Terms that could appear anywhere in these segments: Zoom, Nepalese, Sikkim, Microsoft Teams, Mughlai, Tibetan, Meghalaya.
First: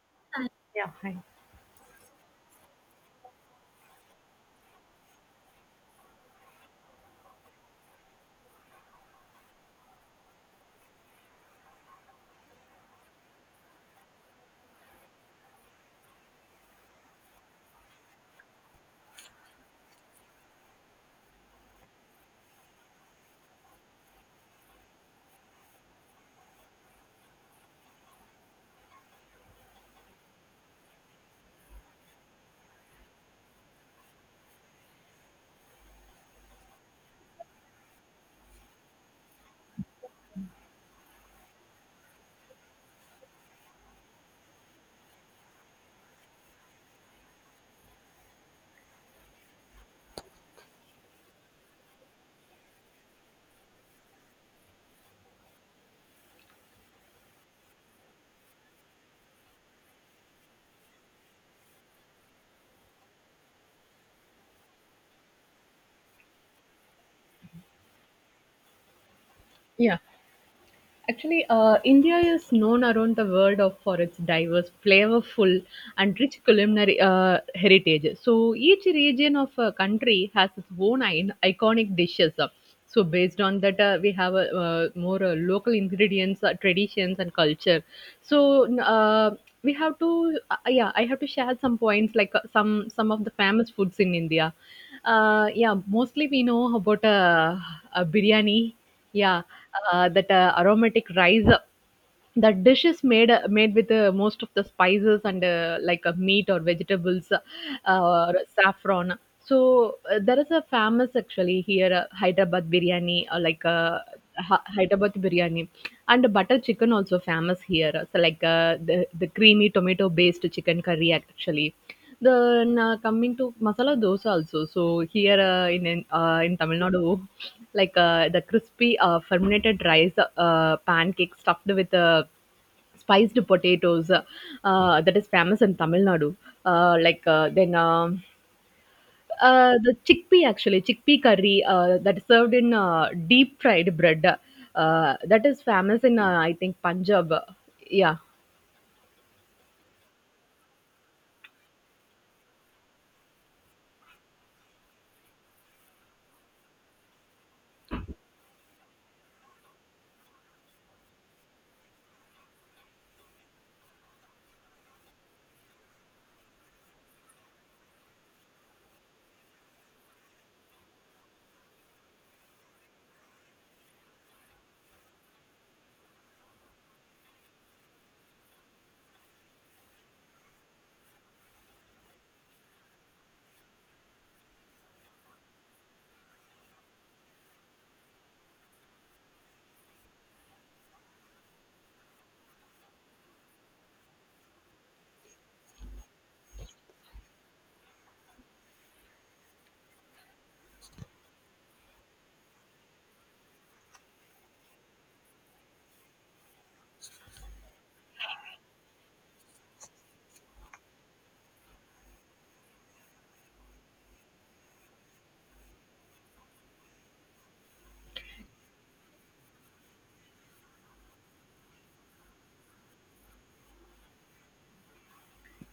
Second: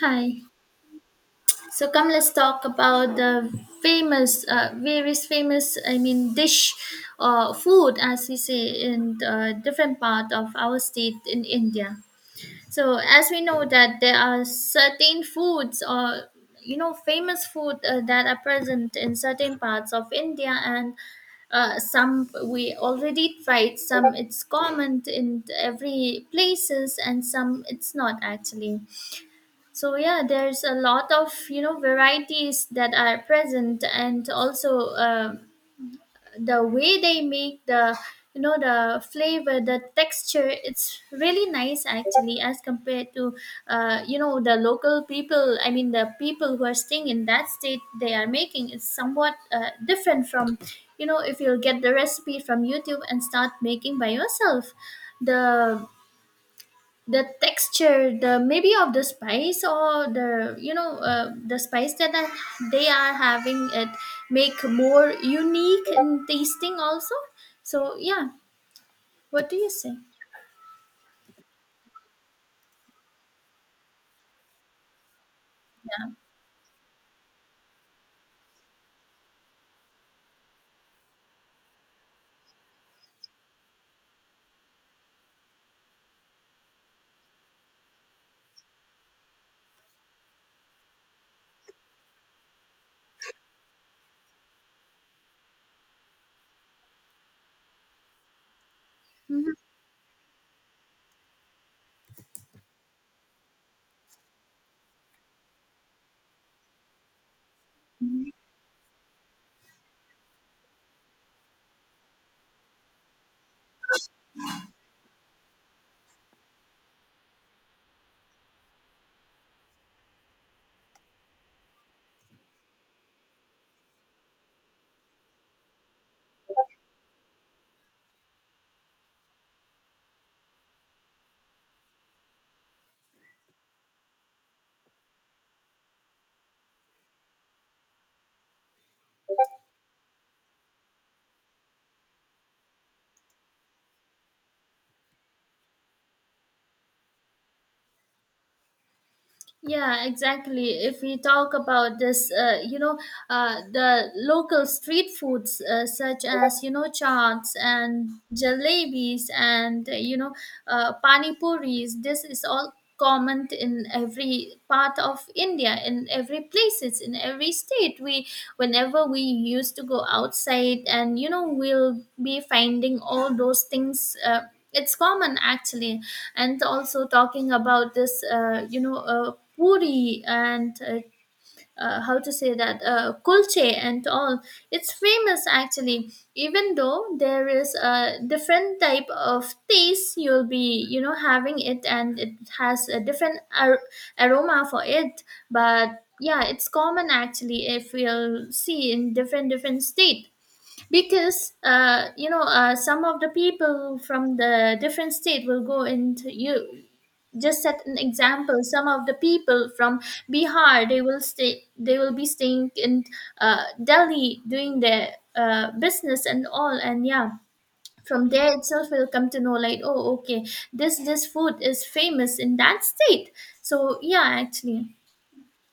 Hi. Yeah, hi. So come, let's talk about the famous, various famous, I mean, dish or food, as we say in different part of our state in India. So as we know that there are certain foods or famous food that are present in certain parts of India. And some we already tried, some it's common in every places, and some it's not actually. So yeah, there's a lot of varieties that are present. And also the way they make the, the flavor, the texture, it's really nice actually as compared to the local people. I mean, the people who are staying in that state, they are making is somewhat different from, if you'll get the recipe from youtube and start making by yourself, the texture, the maybe of the spice, or the you know the spice that they are having it, make more unique in tasting also. So yeah, what do you say? Yeah, actually, India is known around the world of for its diverse, flavorful, and rich culinary heritage. So each region of a country has its own iconic dishes. So based on that, we have more local ingredients, traditions, and culture. So n- uh, we have to, yeah, I have to share some points like some of the famous foods in India. Yeah, mostly we know about biryani. Yeah, Mhm. That aromatic rice. That dish is made made with most of the spices and like meat or vegetables, or saffron. So there is a famous actually here, Hyderabad biryani, or like Hyderabad biryani, and butter chicken also famous here. So like the creamy tomato based chicken curry actually. Then, coming to masala dosa also. So here in Tamil Nadu, like the crispy fermented rice pancake stuffed with spiced potatoes, that is famous in Tamil Nadu. Uh, like uh, then um the chickpea curry that is served in deep fried bread, that is famous in, I think, Punjab. Yeah. Yeah, exactly. If we talk about this, the local street foods, such as chaats and jalebis, and pani puris. This is all common in every part of India, in every places, in every state. We Whenever we used to go outside and we'll be finding all those things, it's common actually. And also talking about this, puri and how to say that, kulche and all. It's famous actually, even though there is a different type of taste you'll be having it, and it has a different aroma for it. But yeah, it's common actually if we'll see in different different state. Because some of the people from the different state will go into, you just set an example, some of the people from Bihar, they will stay, they will be staying in Delhi doing their business and all. And yeah, from there itself we'll come to know like, oh okay, this food is famous in that state. So yeah, actually.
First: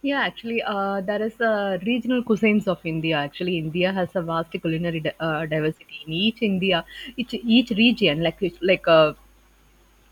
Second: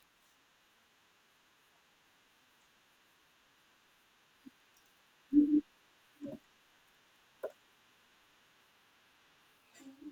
Yeah, actually, there is, regional cuisines of India. Actually, India has a vast culinary diversity in each India, each region. Like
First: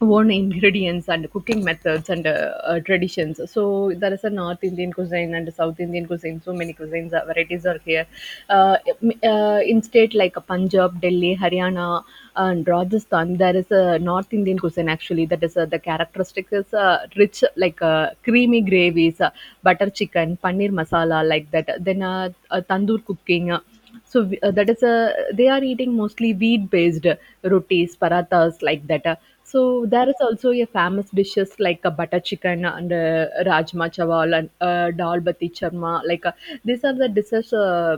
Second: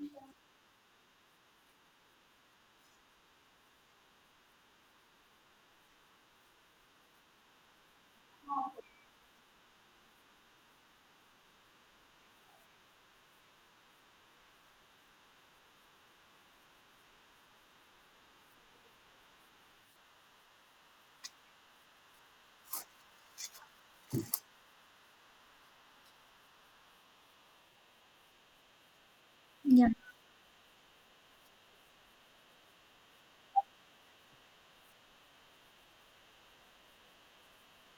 own ingredients and cooking methods and traditions. So there is a North Indian cuisine and South Indian cuisine. So many cuisines, varieties are here. In state like Punjab, Delhi, Haryana, and Rajasthan, there is a North Indian cuisine actually. That is, the characteristic is rich like creamy gravies, butter chicken, paneer masala like that. Then tandoor cooking. That is a they are eating mostly wheat based rotis parathas like that. So there is also a famous dishes like a butter chicken and rajma chawal and dal bati charma like these are the dishes, uh,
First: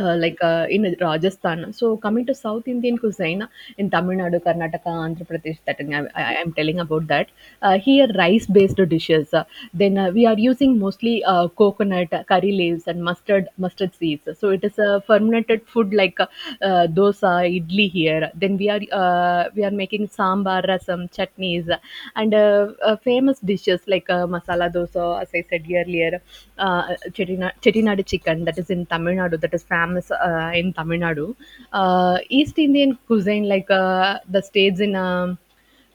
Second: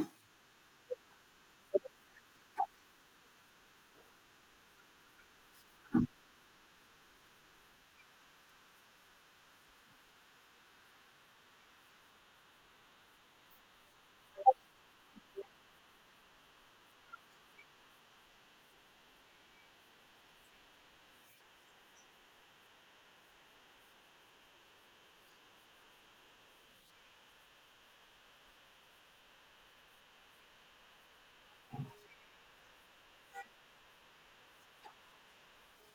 uh, like uh, in Rajasthan. So coming to South Indian cuisine in Tamil Nadu, Karnataka, Andhra Pradesh, that thing I am telling about that. Here rice-based dishes. Then we are using mostly coconut, curry leaves, and mustard seeds. So it is a fermented food like dosa, idli here. Then we are making sambar, rasam, chutneys, and famous dishes like masala dosa, as I said earlier, Chettinad chicken, that is in Tamil Nadu, that is famous in Tamil Nadu. East Indian cuisine, like the states in um,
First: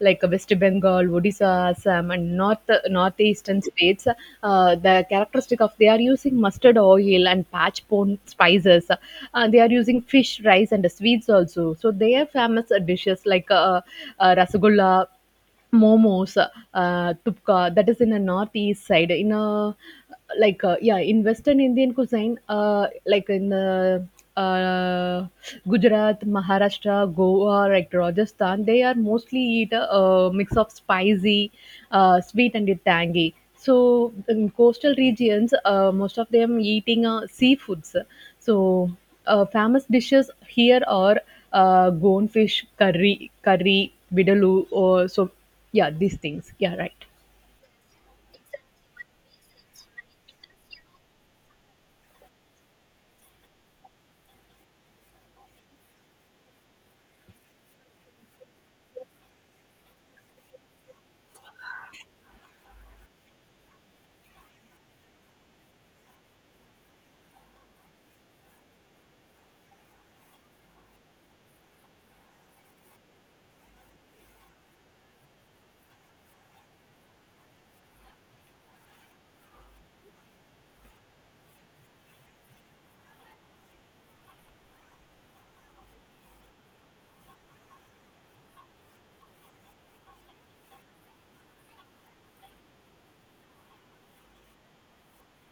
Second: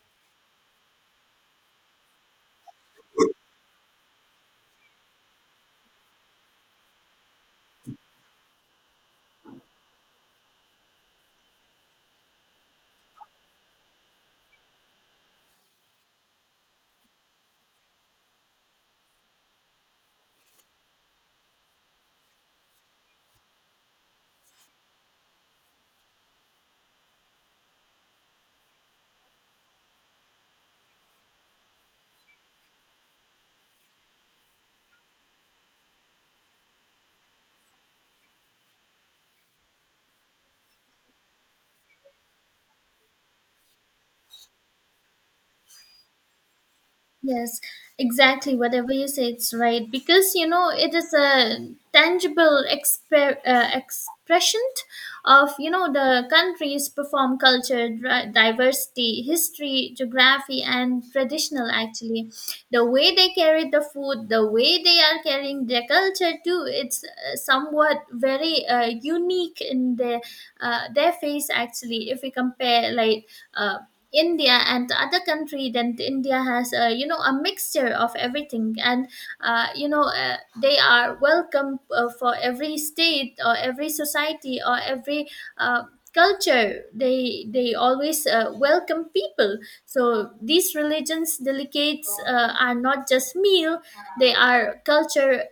like West Bengal, Odisha, Assam, and North northeastern states, the characteristic of they are using mustard oil and patch pone spices. They are using fish, rice, and sweets also. So they are famous dishes like rasgulla, momos, tupka, that is in the northeast side. In a like Yeah, in Western Indian cuisine, like in uh, Gujarat, Maharashtra, Goa, like Rajasthan, they are mostly eat a, mix of spicy, sweet, and tangy. So in coastal regions, most of them eating seafoods. So famous dishes here are goldfish curry, curry, vidaloo, or so yeah, these things. Yeah, right. Yes, exactly. Whatever you say, it's right, because it is a tangible expression of, the country's perform culture, diversity, history, geography, and traditional. Actually, the way they carry the food, the way they are carrying their culture too, it's somewhat very unique in their face. Actually, if we compare like uh, India and the other country, then India has a, a mixture of everything. And they are welcome for every state or every society or every uh, culture. They always welcome people. So these religions delicates are not just meal, they are culture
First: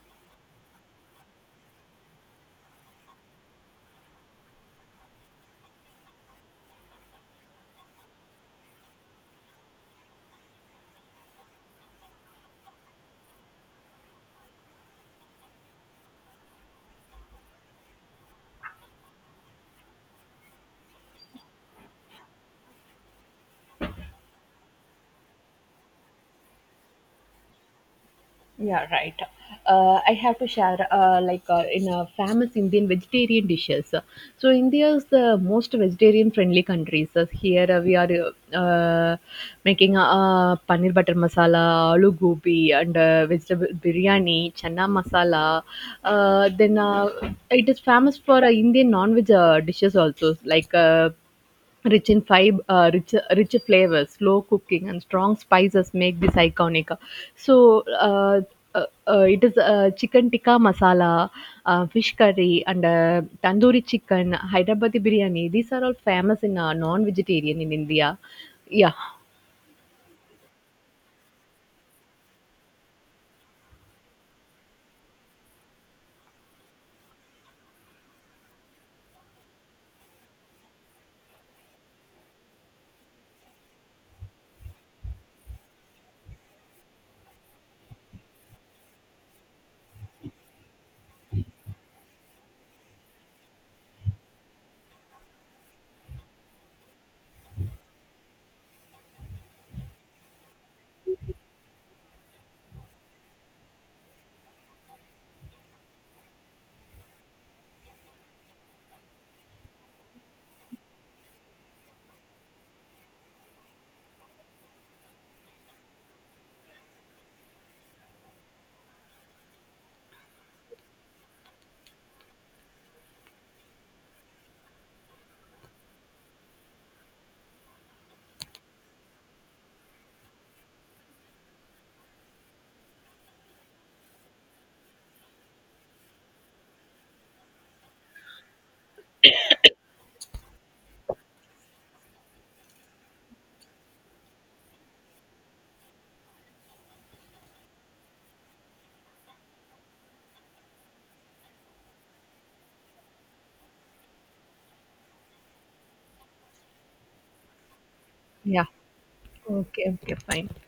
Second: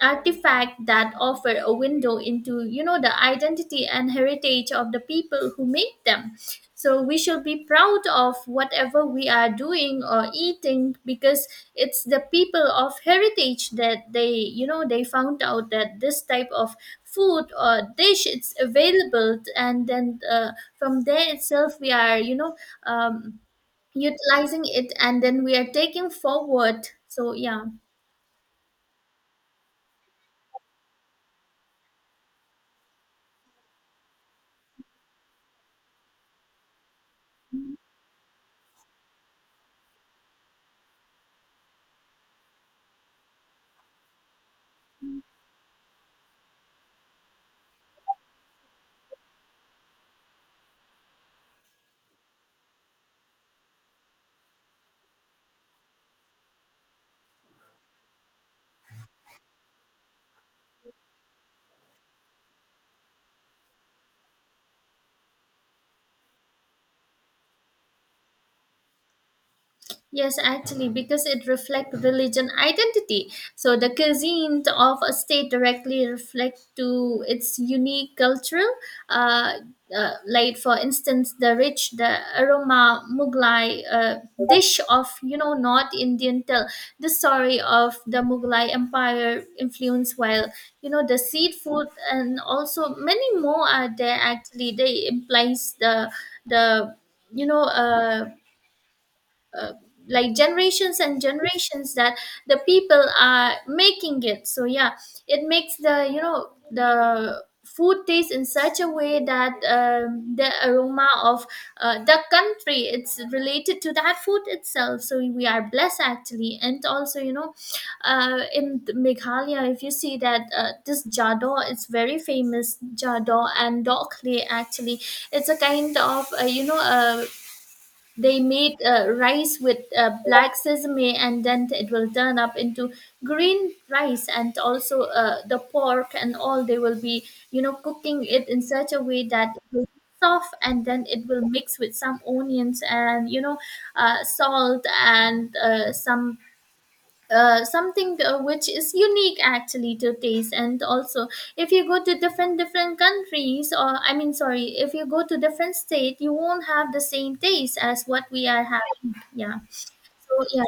artifact that offer a window into, the identity and heritage of the people who make them. So we should be proud of whatever we are doing or eating, because it's the people of heritage that they, they found out that this type of food or dish it's available. And then from there itself we are, um, utilizing it, and then we are taking forward. So yeah. Yeah, right. I have to share in a famous Indian vegetarian dishes. So India is the most vegetarian friendly country. So here we are making paneer butter masala, aloo gobi, and vegetable biryani, chana masala. Then It is famous for Indian non-veg dishes also, like. Rich in fiber, rich flavors, slow cooking, and strong spices make this iconic. So it is, chicken tikka masala, fish curry, and tandoori chicken, Hyderabadi biryani. These are all famous in non-vegetarian in India. Yeah, Yes, actually, because it reflects religion identity. So the cuisine of a state directly reflect to its unique cultural, uh, like for instance, the rich, the aroma Mughlai dish of, North Indian, Tell the story of the Mughlai Empire influence, while the seed food and also many more are there. Actually, they implies the you know uh, like generations and generations that the people are making it. So yeah, it makes the, the food taste in such a way that the aroma of the country it's related to that food itself. So we are blessed actually. And also, in Meghalaya, if you see that, this jado, it's very famous, jado and dokle actually. It's a kind of a, they make rice with black sesame, and then it will turn up into green rice. And also the pork and all. They will be, cooking it in such a way that it will be soft, and then it will mix with some onions and, salt and some, something, which is unique actually to taste. And also if you go to different different countries, or I mean sorry, if you go to different state, you won't have the same taste as what we are yeah. having. Yeah. Okay, okay, So fine. yeah,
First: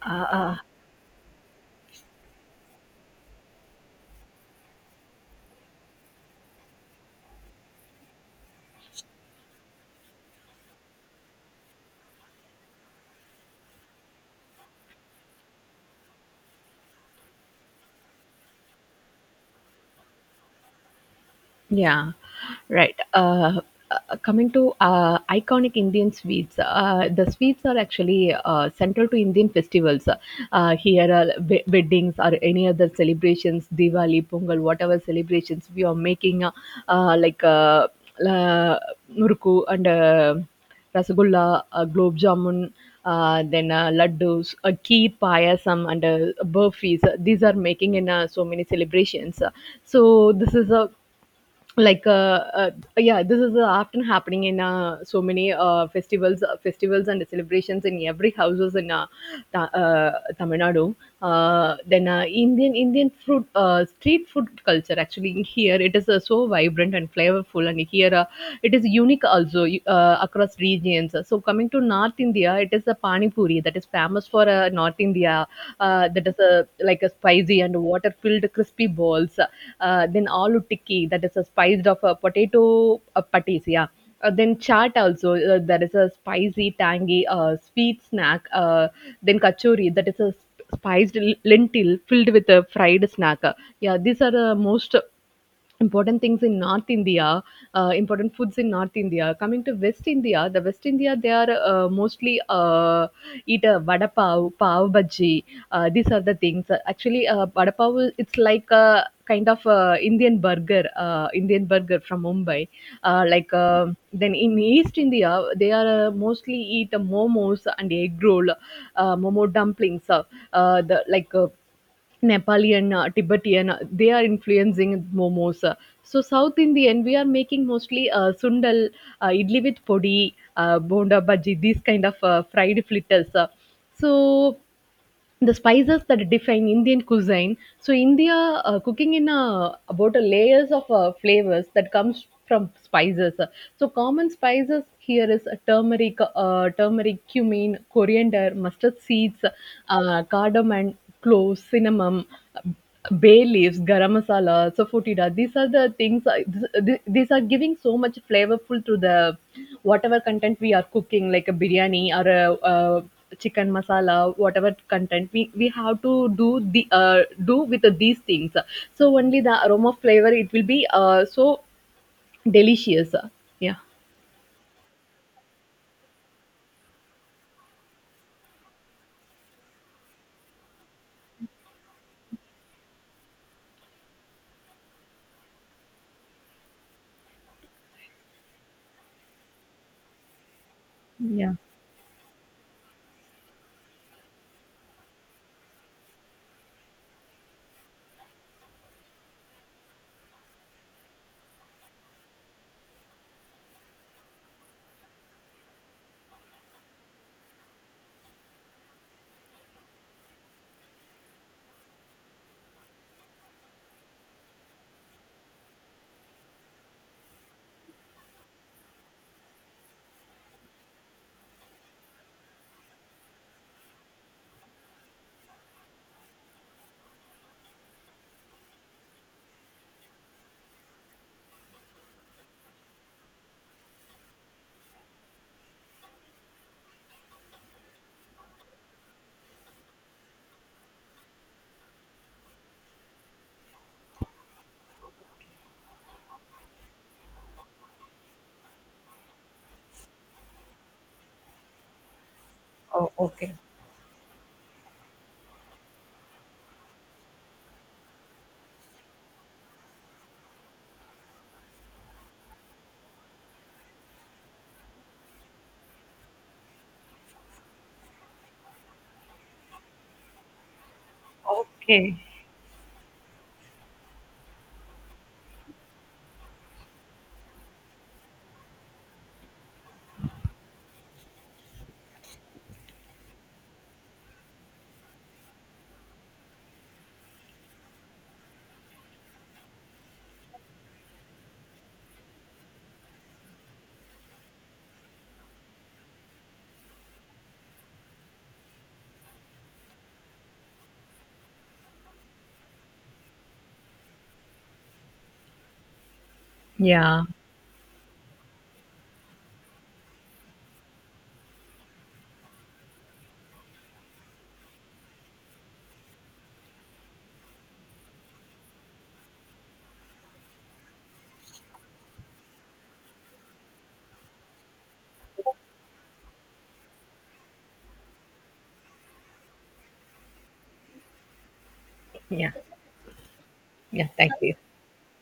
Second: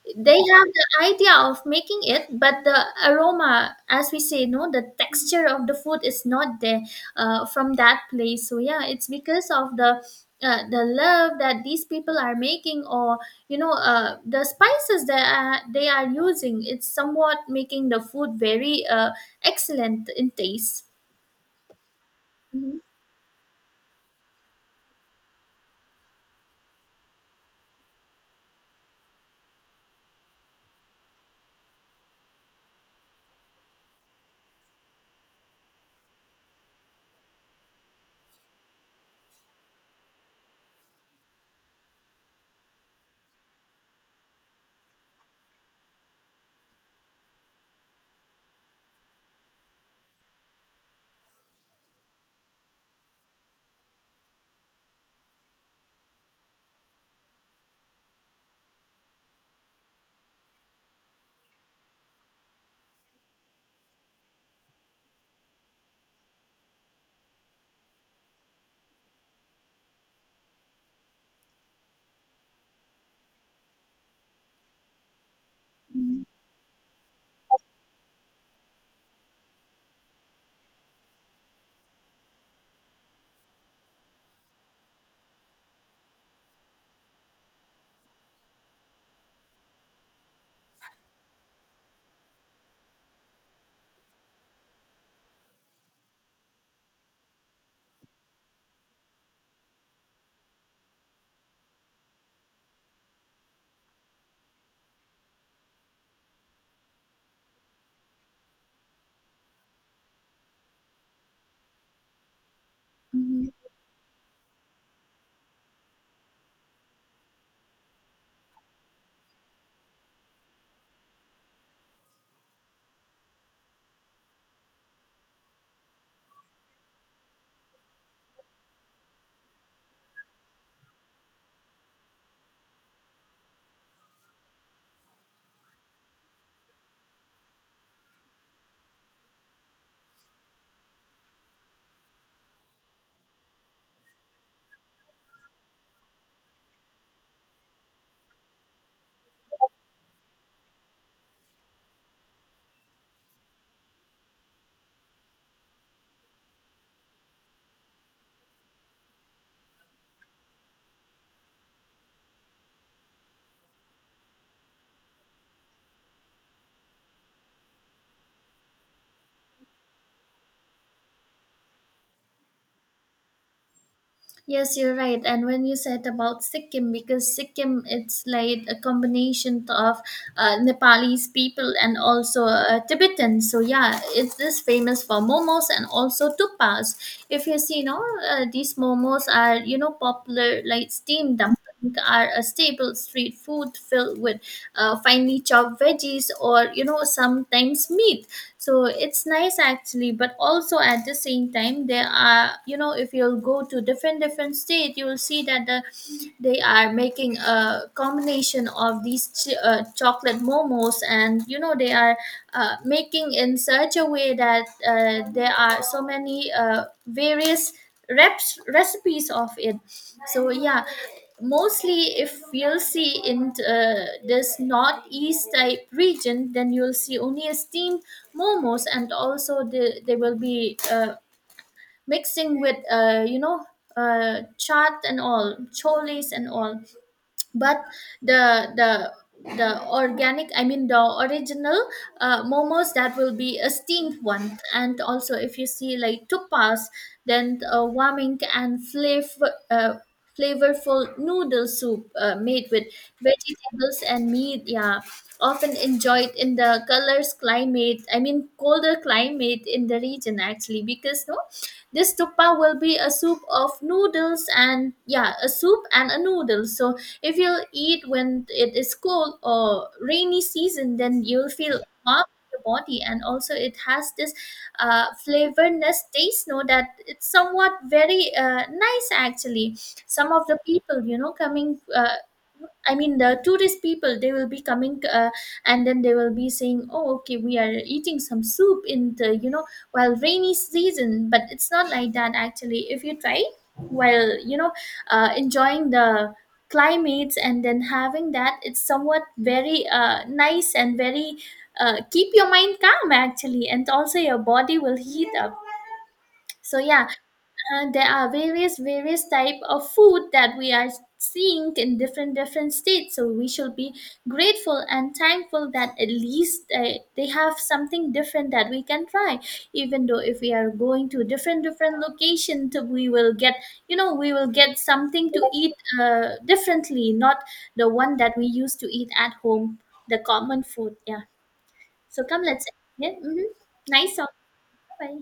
Uh, they uh, have the idea of making it, but the aroma, as we say no, the texture of the food is not there from that place. So yeah, it's because of the love that these people are making, or the spices that are, they are using, it's somewhat making the food very excellent in taste. Yeah, Mhm. right. Coming to iconic Indian sweets, the sweets are actually central to Indian festivals. Here are weddings or any other celebrations, Diwali, Pongal, whatever celebrations we are making, uh, like uh, la- Muruku and Rasagulla, Globe Jamun, then laddus, kheer payasam, and burfis. These are making in so many celebrations. So this is a like uh, uh, yeah, this is often happening in so many festivals and celebrations in every houses in Ta- uh, Tamil Nadu. Then Indian food, street food culture actually, here it is so vibrant and flavorful, and here it is unique also across regions. So coming to North India, it is the pani puri that is famous for North India. That is, like a spicy and water filled crispy balls vegetables, then aloo tikki, that is a spiced of a potato patties, yeah. Then chaat also, that is a spicy, tangy, sweet snack. Then kachori, that is a spiced lentil filled with a fried snack. Yeah, these are the most important things in North India, important foods in North India. Coming to West India, the West India, they are mostly uh, eat a vada pav, pav bhaji, these are the things actually. Vada pav, it's like a kind of Indian burger, Indian burger from Mumbai. uh, Mhm. like uh, then in East India, they are mostly eat momos and egg roll, momo dumplings, the like Nepali and Tibetan, they are influencing momos. So South Indian, we are making mostly sundal, idli with podi, bonda bhaji, these kind of fried fritters. So the spices that define Indian cuisine. So India cooking in a, about a layers of flavors that comes from spices. So common spices here is turmeric, cumin, coriander, mustard seeds, cardamom, cloves, cinnamon. Bay leaves, garam masala, safotida. These are the things. These are giving so much flavorful to the whatever content we are cooking, like a biryani or a, chicken masala, whatever content we have to do, the do with these things. So only the aroma flavor it will be so delicious. Yeah. Yes, you're right. And when you said about Sikkim, because Sikkim, it's like a combination of Nepalese people and also Tibetans. So yeah, it's this famous for momos and also tupas. If you see, these momos are, popular like steamed Yeah. dumpling, are a staple street food filled with finely chopped veggies, or sometimes meat. So it's nice actually. But also at the same time there are, if you'll go to different different state you will see that they are making a combination of these chocolate momos. And they are making in such a way that there are so many various reps recipes of it. So yeah, mostly if you'll see in this northeast type region, then you'll see only a steam momos. And also they will be mixing with chaat and all, cholis and all. But the the the organic, I mean the original momos, that will be a steamed one. And also if you see like tupas, then warming and flavorful noodle soup made with Oh, okay. vegetables and meat. Yeah. Often enjoyed in the colors climate I mean colder climate in the region, actually. Because no, this tupa will be a soup of noodles, and yeah, a soup and a noodle. So if you'll eat when it is cold or rainy season, then you'll feel Okay. warm in your body. And also it has this flavorness taste no, that it's somewhat very nice actually. Some of the people, coming, I mean, the tourist people, they will be coming and then they will be saying, oh okay, we are eating some soup in the, you know, while rainy season. But it's not like that, actually. If you try while, enjoying the climates and then having that, it's somewhat very nice, and very, keep your mind calm, actually. And also your body will heat up. So yeah, Yeah, there are various type of food that we are seeing in different different states. So we should be grateful and thankful that at least they have something different that we can try. Even though if we are going to different different locations, we will get something to eat differently, not the one that we used to eat at home, the common food. Yeah. So come, yeah let's. Yeah. Mhm. yeah Nice song. thank you. Bye.